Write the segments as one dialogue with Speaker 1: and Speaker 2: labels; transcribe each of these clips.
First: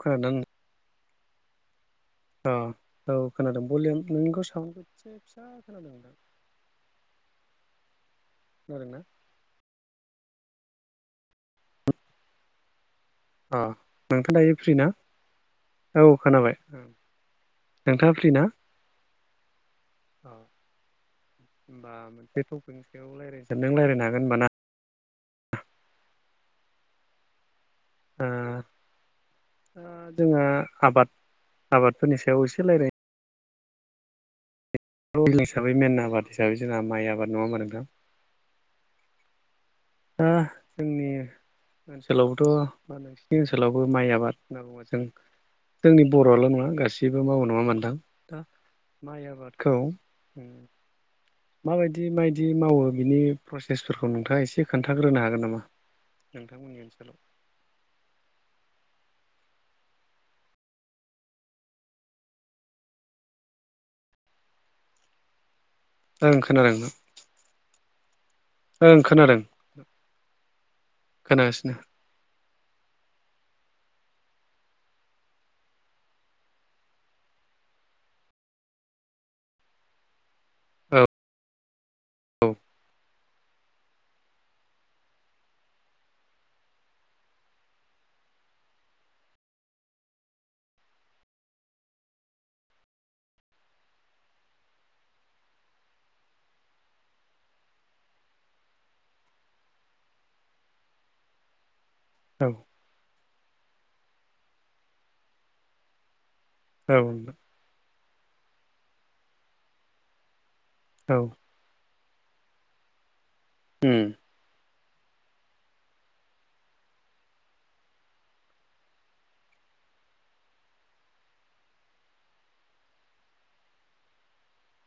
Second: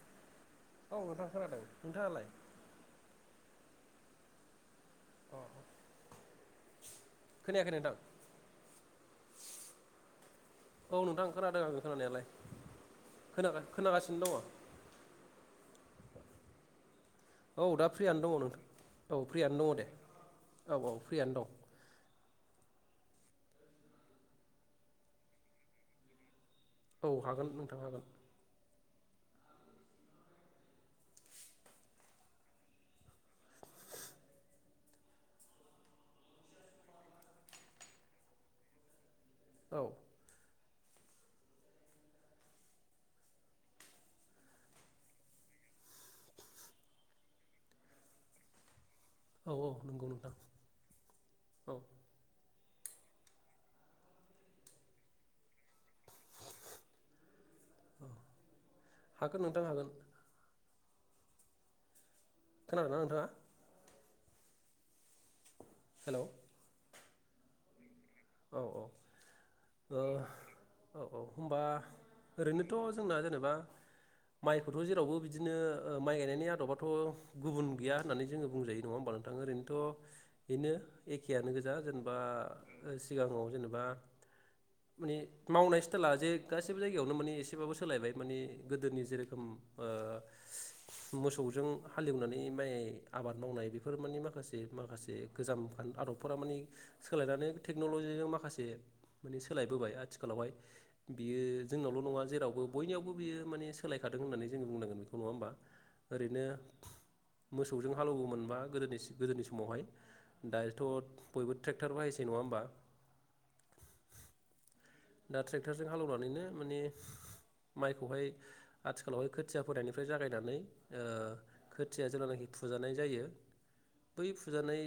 Speaker 1: खोनादों ना नोंथां
Speaker 2: औ नोंथां खोनादों। नोंथाङालाय
Speaker 1: अ औ खोनादों भलिम नोंखौ साउडखौ एसे फिसा खोनादों।
Speaker 2: खोनादों।
Speaker 1: [inaudible]
Speaker 2: औ नोंथां खोनादों आं खोनानायालाय। खोना
Speaker 1: अ
Speaker 2: खोनागासिनो
Speaker 1: नोंथाङा
Speaker 2: दङ
Speaker 1: दायो फ्रि ना? औ खोनाबाय
Speaker 2: औ दा
Speaker 1: नोंथाङा
Speaker 2: फ्रियनो
Speaker 1: फ्रि
Speaker 2: दङ
Speaker 1: ना
Speaker 2: नोंथां। औ फ्रियनो दङ दे।
Speaker 1: अ
Speaker 2: औ औ फ्रियनो दं।
Speaker 1: नों रायलायनो हागोन होनोमबाना!
Speaker 2: औ हागोन नोंथां हागोन।
Speaker 1: ओ जोंहा आबाद आबादफोरनि सायाव एसे रायज्लाय रल हिसाबै मेन आबाद हिसाबै जोंहा माइ आबाद नङा होनबा नोंथां!
Speaker 2: औ
Speaker 1: नोंथाङा जोंनि ओनसोलावबोथ' नोंसिनि ओनसोलावबो माइ आबाद होनना बुङो जों जोंनि बर'आल' नङा गासैबो मावो नङा होनबा नोंथां दा माइ
Speaker 2: औ औ
Speaker 1: आबादखौ
Speaker 2: नंगौ नोंथां औ
Speaker 1: माबायदि मायदि मावो बिनि प्रसेसफोरखौ नोंथाङा एसे खोन्थाग्रोनो हागोन नामा? नोंथांमोननि ओनसोलाव
Speaker 2: हागोन नोंथां हागोन खोनादोंनख नोंथाङा? हेलौ
Speaker 1: ओं खोनादोंनो।
Speaker 2: औ औ औ औ होनबा
Speaker 1: खोनागासिनो
Speaker 2: ओरैनोथ' जोंना जेनेबा माइखौथ' जेरावबो बिदिनो माइ गायनायनि आदबाथ' गुबुन गैया होननानै जोङो बुंजायो नङा होमबालाय बुंनो थाङो ओरैनोथ' बेनो
Speaker 1: औ
Speaker 2: एखेयानो गोजा जेनेबा
Speaker 1: औ
Speaker 2: सिगाङाव जेनेबा माने मावनाय स्टाइला जे गासैबो जायगायावनो माने एसेबाबो सोलायबाय माने गोदोनि जेरोखोम मोसौजों हालेवनानै माइ आबाद मावनाय बेफोर मान माखासे माखासे गोजाम आदबफोरा माने सोलायनानै टेक्न'लजिजों माखासे माने सोलायबोबाय आथिखालावहाय बियो जोंनावल' नङा
Speaker 1: औ
Speaker 2: जेरावबो बयनियावबो बियो माने सोलायखादों होननानै जोंङो बुंनांगोन बेखौ नङा होमबा! ओरैनो
Speaker 1: औ
Speaker 2: मोसौजों हालौवोमोनबा गोदोनिसि गोदोनि समावहाय दायोथ' बयबो ट्रेक्टर बाहायसै नङा होमबा
Speaker 1: उम
Speaker 2: दा ट्रेक्टरजों हालेवनानैनो माने माइखौहाय आथिखालावहाय खोथिया फनिफ्राय जागायनानै ओ खोथिया जेब्लानाखि फुजानाय जायो बै फुजानाय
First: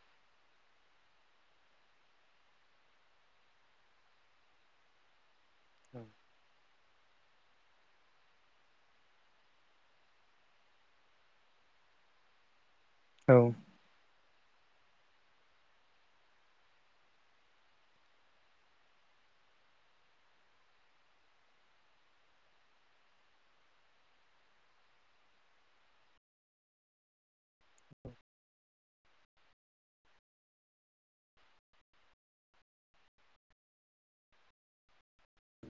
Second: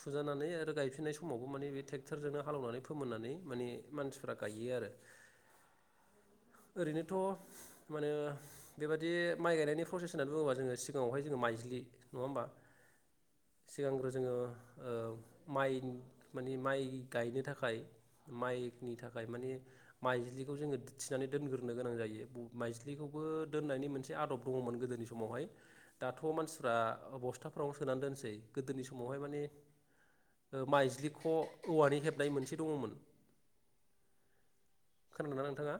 Speaker 2: फुजा नानै आरो गायफिननाय समावबो माने थेट्ररटनो हालनानै फोननानै माने इमान फ्रा गायो आरो
Speaker 1: औव
Speaker 2: ओरैनोथ' मानो बेबाददि माइ गायनायनि प्रसेस होननानै बुङोबा जोङो सिगाङावहाय जोङो माइ फाइजलि नङ होनबा।
Speaker 1: औव
Speaker 2: जोङो ओ माइ माने माइ गायनो थाखाय माइ नि थाखाय माने माइज्लिखौ जोङो थिनानै दोनग्रो गोनां जायो माइज्लिखौबो दोनाय मोनसे आदब दङोमोन गोदोनि समावहाव दाथ' मानसिफ्रा बस्थाफोरावनो सोनानै दोनसै गोदोनि बे समावहाय माने माइज्लिख' औवानि हेबनाय मोनसे दङमोन। खोनादोंना नोंथाङा।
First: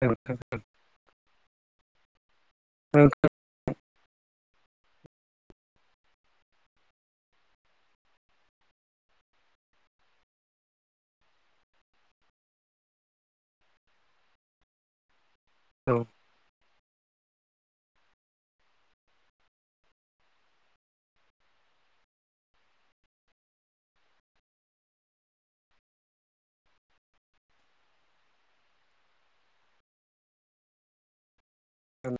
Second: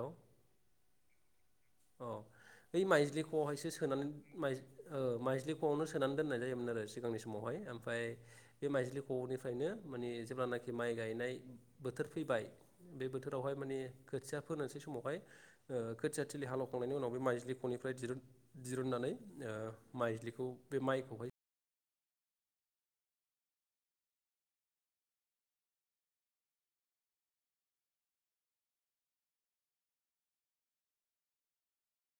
Speaker 1: थ [unintelligible]
Speaker 2: अ बै
Speaker 1: औ
Speaker 2: माइज्लिखौहायसो सोनानै माइ ओ माइज्लिख' सोनानै दोनाय जायोमोन आरो सिगांनि समावहाय ओमफ्राय माइज्लिख'निफ्राय मोनो माने जेब्लानाखि माइ गायनाय बोथोर फैबाय बे बोथोरावहाय माने खोथिया फोनोसै समावहाय ओ
Speaker 1: औ
Speaker 2: खोथि हालौखांनायनि उनाव बे माइज्लिखनिफ्राय दिरुन दिरुननानै ओ माइज्लिखौ बे माइखौहाय
Speaker 1: होम